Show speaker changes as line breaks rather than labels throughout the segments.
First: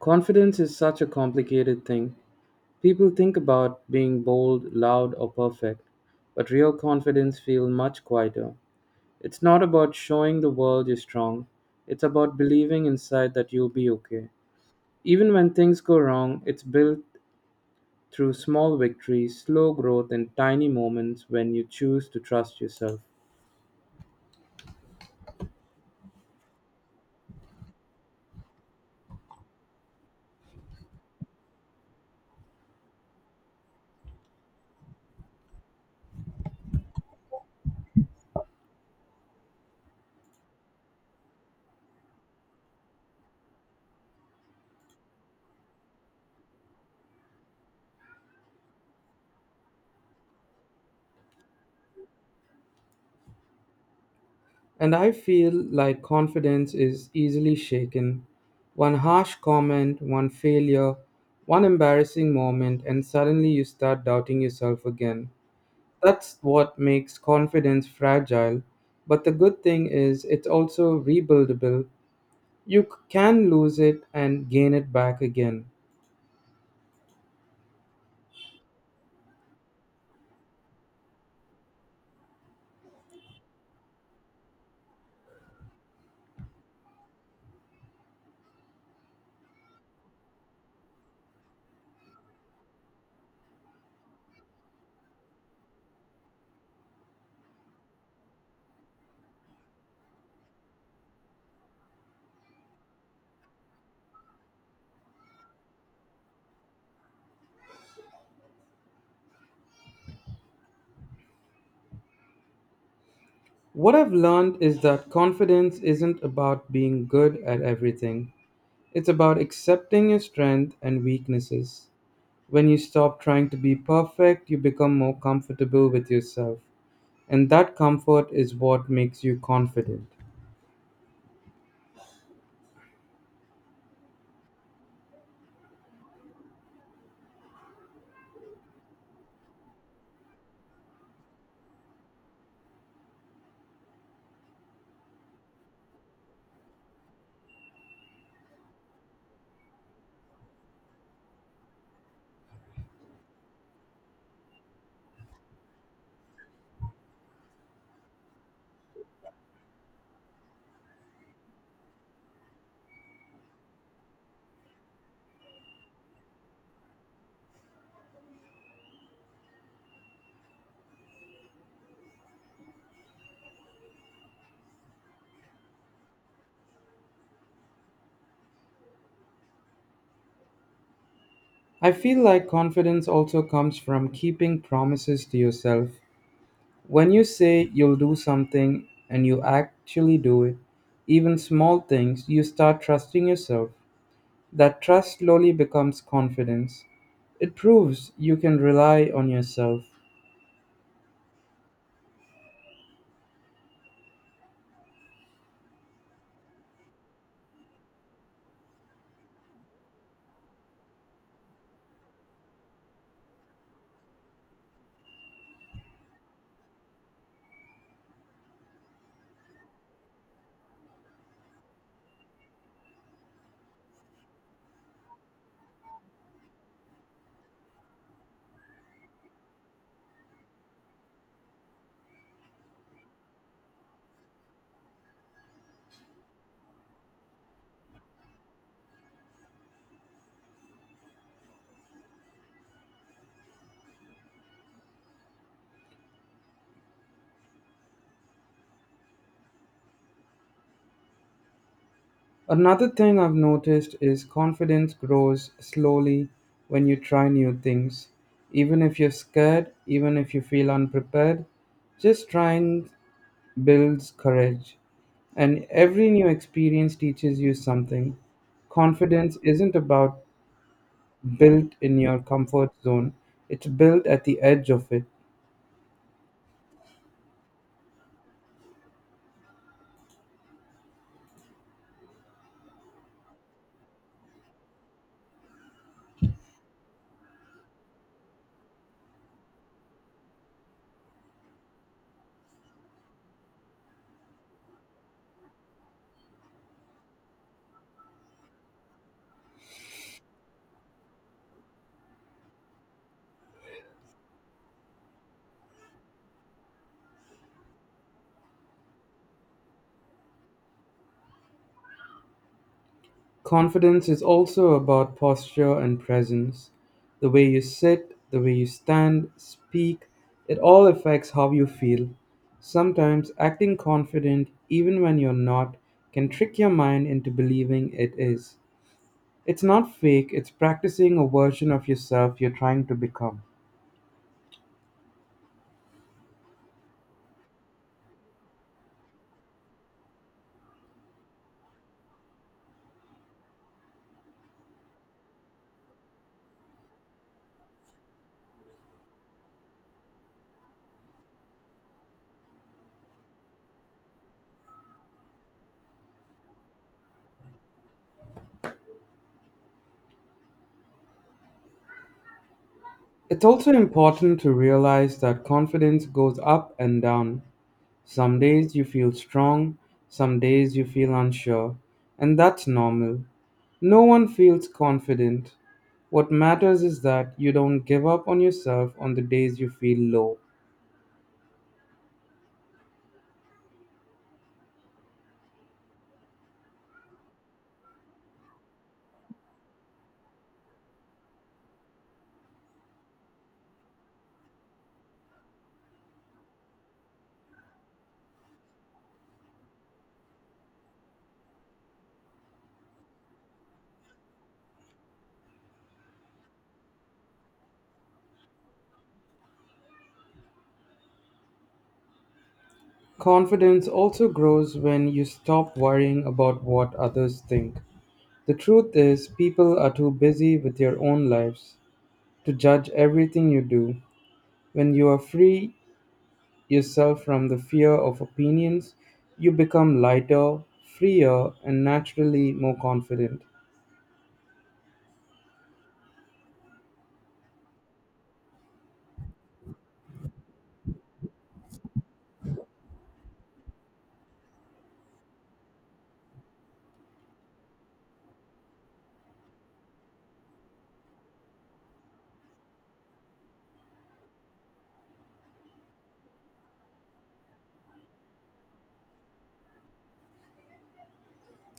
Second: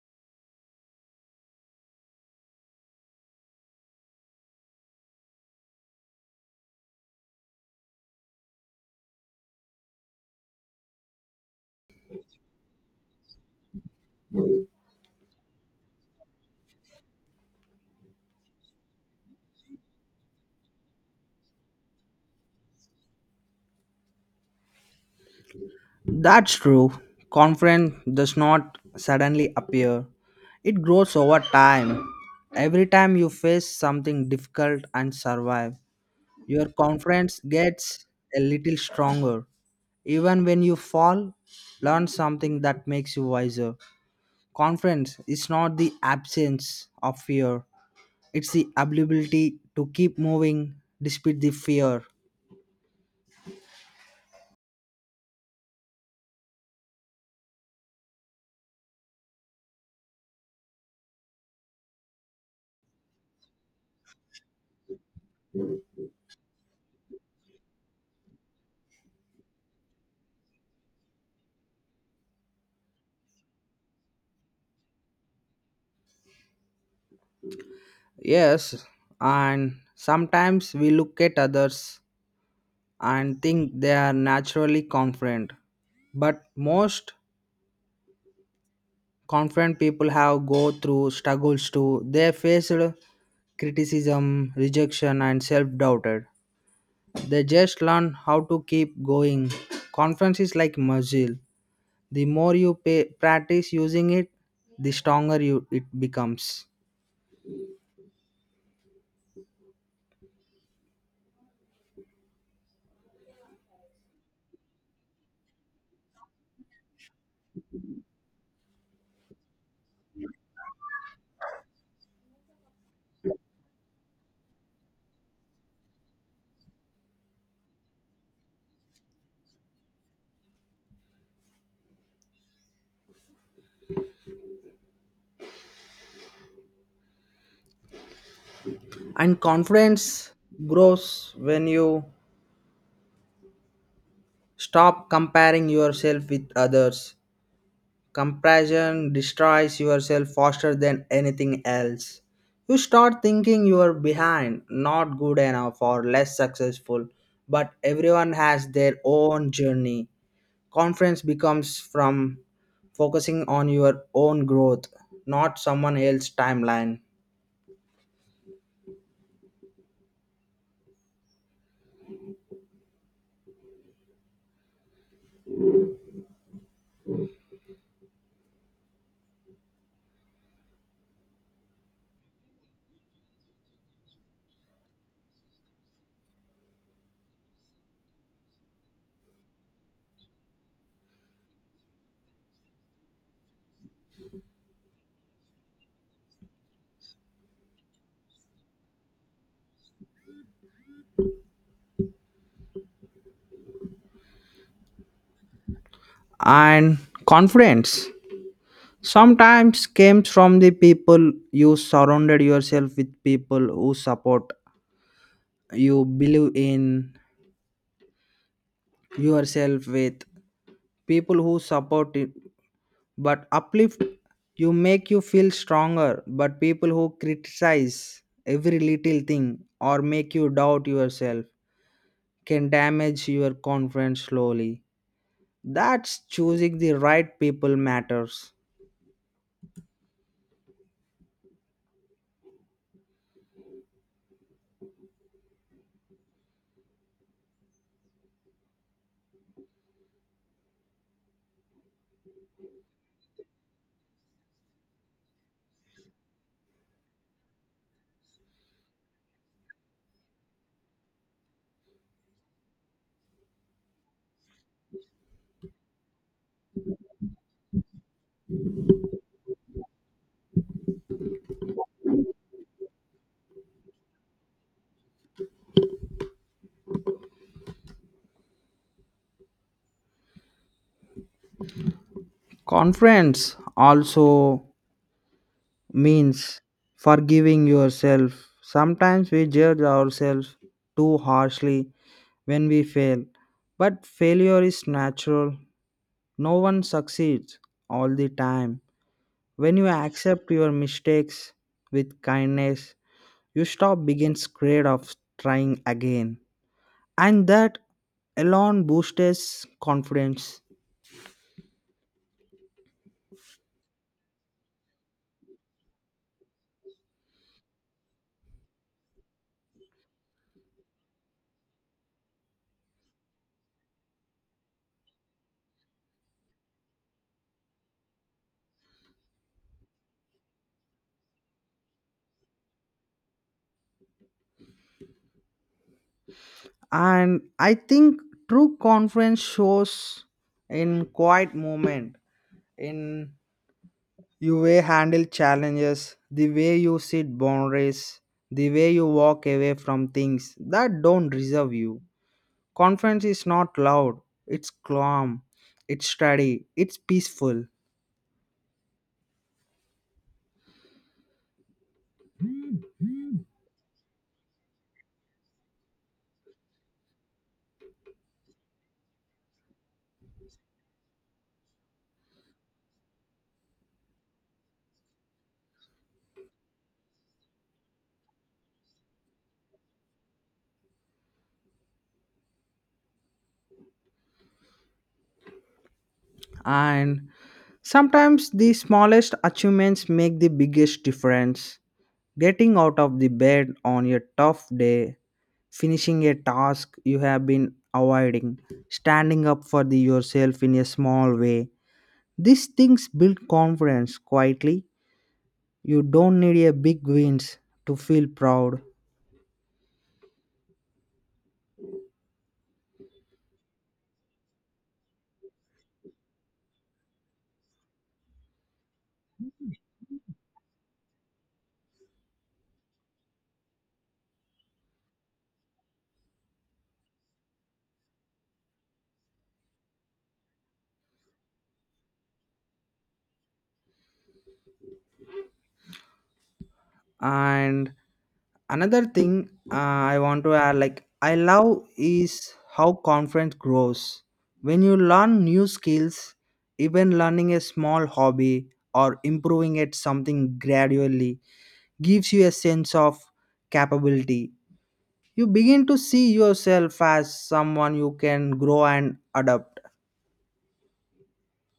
Confidence is such a complicated thing. People think about being bold, loud, or perfect, but real confidence feels much quieter. It's not about showing the world you're strong, it's about believing inside that you'll be okay. Even when things go wrong, it's built through small victories, slow growth, and tiny moments when you choose to trust yourself.
That's true. Confidence does not suddenly appear, it grows over time. Every time you face something difficult and survive, your confidence gets a little stronger. Even when you fall, learn something that makes you wiser. Confidence is not the absence of fear, it's the ability to keep moving despite the fear.
And I feel like confidence is easily shaken. One harsh comment, one failure, one embarrassing moment, and suddenly you start doubting yourself again. That's what makes confidence fragile. But the good thing is, it's also rebuildable. You can lose it and gain it back again.
Yes, and sometimes we look at others and think they are naturally confident. But most confident people have go through struggles too. They faced criticism, rejection, and self-doubted. They just learn how to keep going. Confidence is like muscle. The more you pay, practice using it, the stronger you it becomes.
What I've learned is that confidence isn't about being good at everything, it's about accepting your strength and weaknesses. When you stop trying to be perfect, you become more comfortable with yourself. And that comfort is what makes you confident.
And confidence grows when you stop comparing yourself with others. Comparison destroys yourself faster than anything else. You start thinking you are behind, not good enough, or less successful, but everyone has their own journey. Confidence becomes from focusing on your own growth, not someone else's timeline.
I feel like confidence also comes from keeping promises to yourself. When you say you'll do something and you actually do it, even small things, you start trusting yourself. That trust slowly becomes confidence. It proves you can rely on yourself.
And confidence sometimes comes from the people you surrounded yourself with, people who support you, believe in yourself with people who support it but uplift you make you feel stronger, but people who criticize every little thing or make you doubt yourself can damage your confidence slowly. That's choosing the right people matters.
Another thing I've noticed is confidence grows slowly when you try new things. Even if you're scared, even if you feel unprepared, just trying builds courage. And every new experience teaches you something. Confidence isn't about built in your comfort zone, it's built at the edge of it.
Confidence also means forgiving yourself. Sometimes we judge ourselves too harshly when we fail, but failure is natural. No one succeeds all the time. When you accept your mistakes with kindness, you stop being scared of trying again. And that alone boosts confidence.
Confidence is also about posture and presence. The way you sit, the way you stand, speak, it all affects how you feel. Sometimes acting confident, even when you're not, can trick your mind into believing it is. It's not fake, it's practicing a version of yourself you're trying to become.
And I think true confidence shows in quiet moment, in you way handle challenges, the way you set boundaries, the way you walk away from things that don't deserve you. Conference is not loud, it's calm, it's steady, it's peaceful.
It's also important to realize that confidence goes up and down. Some days you feel strong, some days you feel unsure, and that's normal. No one feels confident. What matters is that you don't give up on yourself on the days you feel low.
And sometimes the smallest achievements make the biggest difference. Getting out of the bed on your tough day, finishing a task you have been avoiding, standing up for the yourself in a small way. These things build confidence quietly. You don't need a big wins to feel proud.
Confidence also grows when you stop worrying about what others think. The truth is, people are too busy with their own lives to judge everything you do. When you are free, yourself from the fear of opinions, you become lighter, freer, and naturally more confident.
And another thing, I want to add, like I love, is how confidence grows when you learn new skills. Even learning a small hobby or improving at something gradually gives you a sense of capability. You begin to see yourself as someone you can grow and adapt.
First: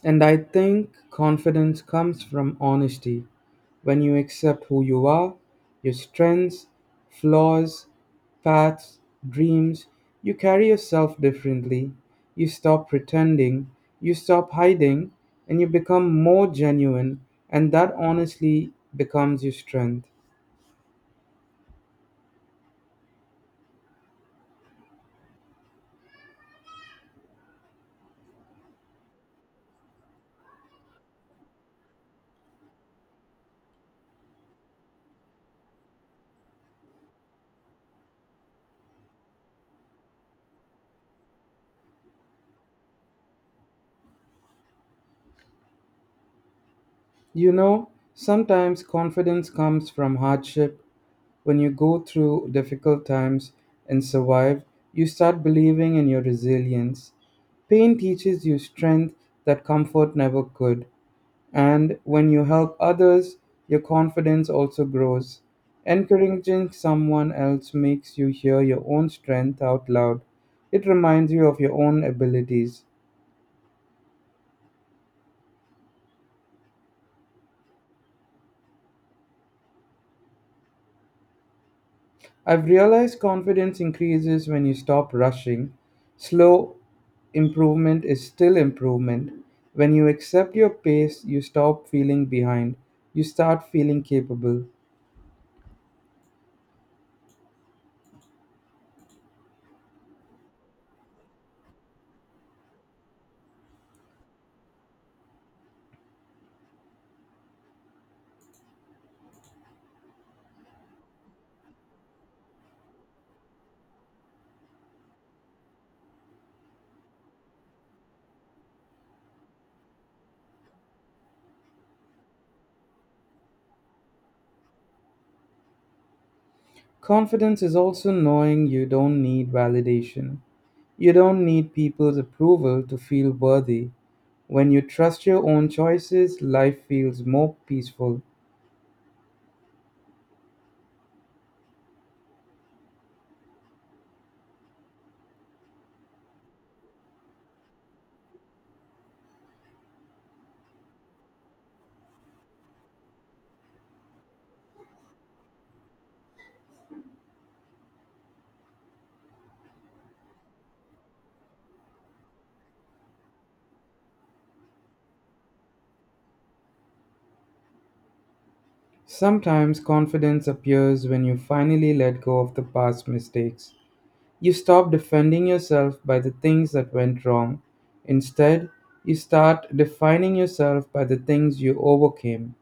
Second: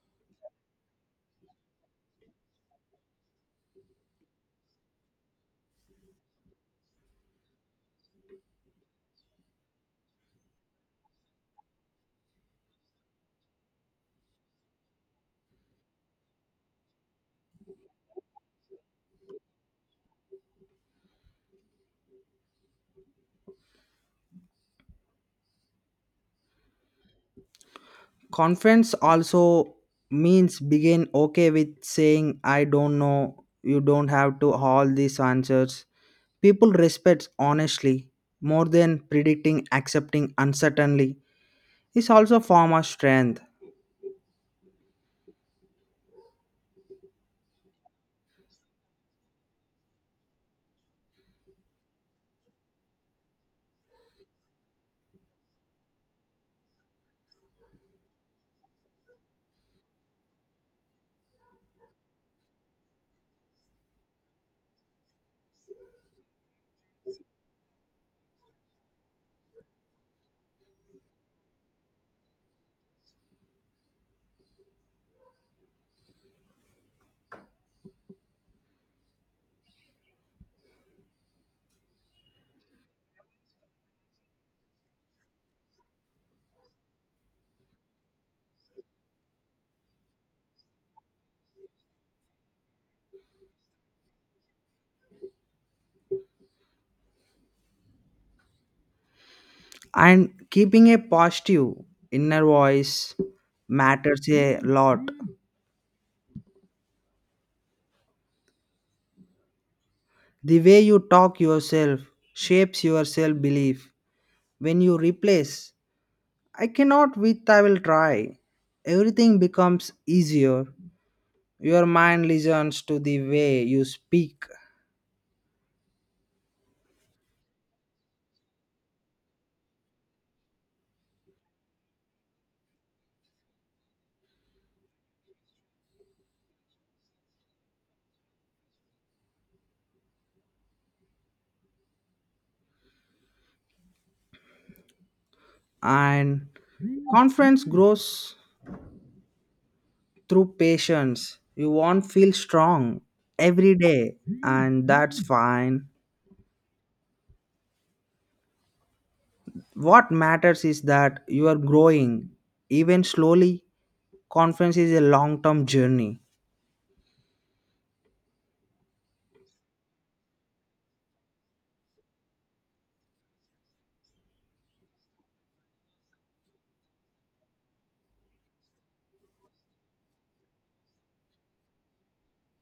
And I think confidence comes from honesty. When you accept who you are, your strengths, flaws, paths, dreams, you carry yourself differently. You stop pretending, you stop hiding, and you become more genuine, and that honestly becomes your strength.
Conference also means begin okay with saying, I don't know, you don't have to all these answers. People respect honestly more than predicting, accepting uncertainly is also a form of strength.
You know, sometimes confidence comes from hardship. When you go through difficult times and survive, you start believing in your resilience. Pain teaches you strength that comfort never could. And when you help others, your confidence also grows. Encouraging someone else makes you hear your own strength out loud. It reminds you of your own abilities. I've realized confidence increases when you stop rushing. Slow improvement is still improvement. When you accept your pace, you stop feeling behind. You start feeling capable.
And keeping a positive inner voice matters a lot. The way you talk yourself shapes your self belief. When you replace I cannot with I will try. Everything becomes easier. Your mind listens to the way you speak.
Confidence is also knowing you don't need validation. You don't need people's approval to feel worthy. When you trust your own choices, life feels more peaceful.
And confidence grows through patience. You won't feel strong every day, and that's fine. What matters is that you are growing even slowly. Confidence is a long-term journey.
Sometimes confidence appears when you finally let go of the past mistakes. You stop defending yourself by the things that went wrong. Instead, you start defining yourself by the things you overcame.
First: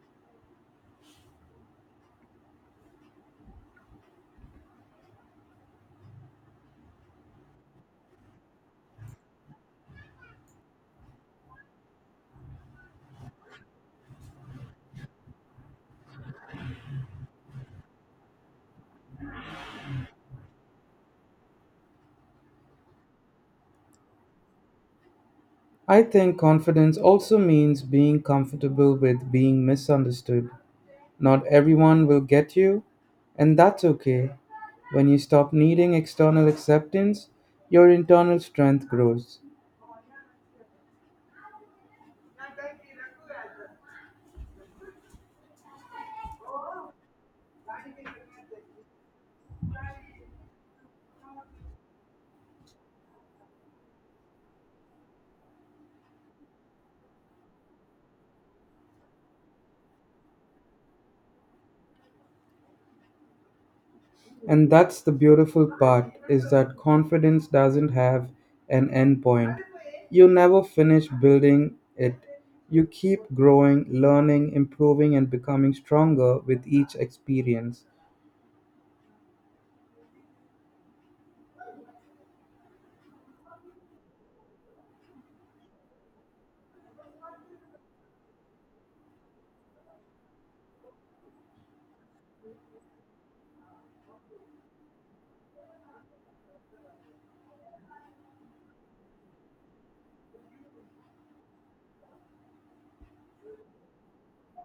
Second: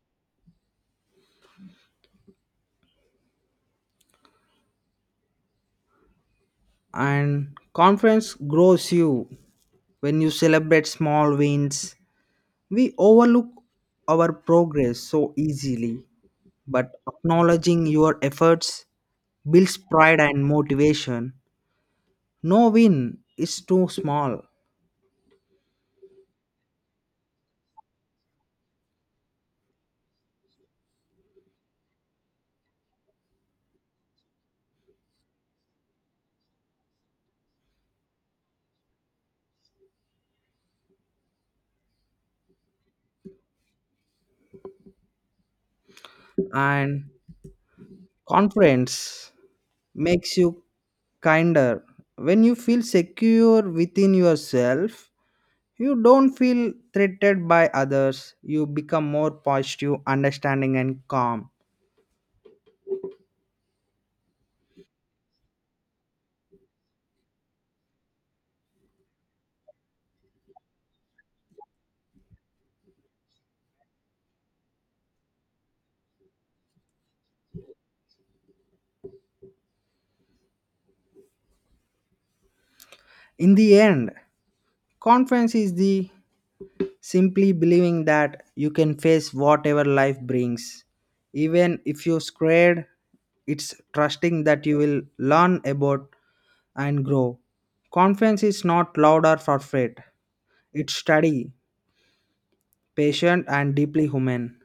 And confidence grows you when you celebrate small wins. We overlook our progress so easily, but acknowledging your efforts builds pride and motivation. No win is too small,
I think confidence also means being comfortable with being misunderstood. Not everyone will get you, and that's okay. When you stop needing external acceptance, your internal strength grows.
and confidence makes you kinder. When you feel secure within yourself, you don't feel threatened by others. You become more positive, understanding, and calm.
And that's the beautiful part is that confidence doesn't have an end point. You never finish building it. You keep growing, learning, improving and becoming stronger with each experience.
In the end, confidence is the simply believing that you can face whatever life brings. Even if you're scared, it's trusting that you will learn about and grow. Confidence is not loud or perfect. It's steady, patient, and deeply human.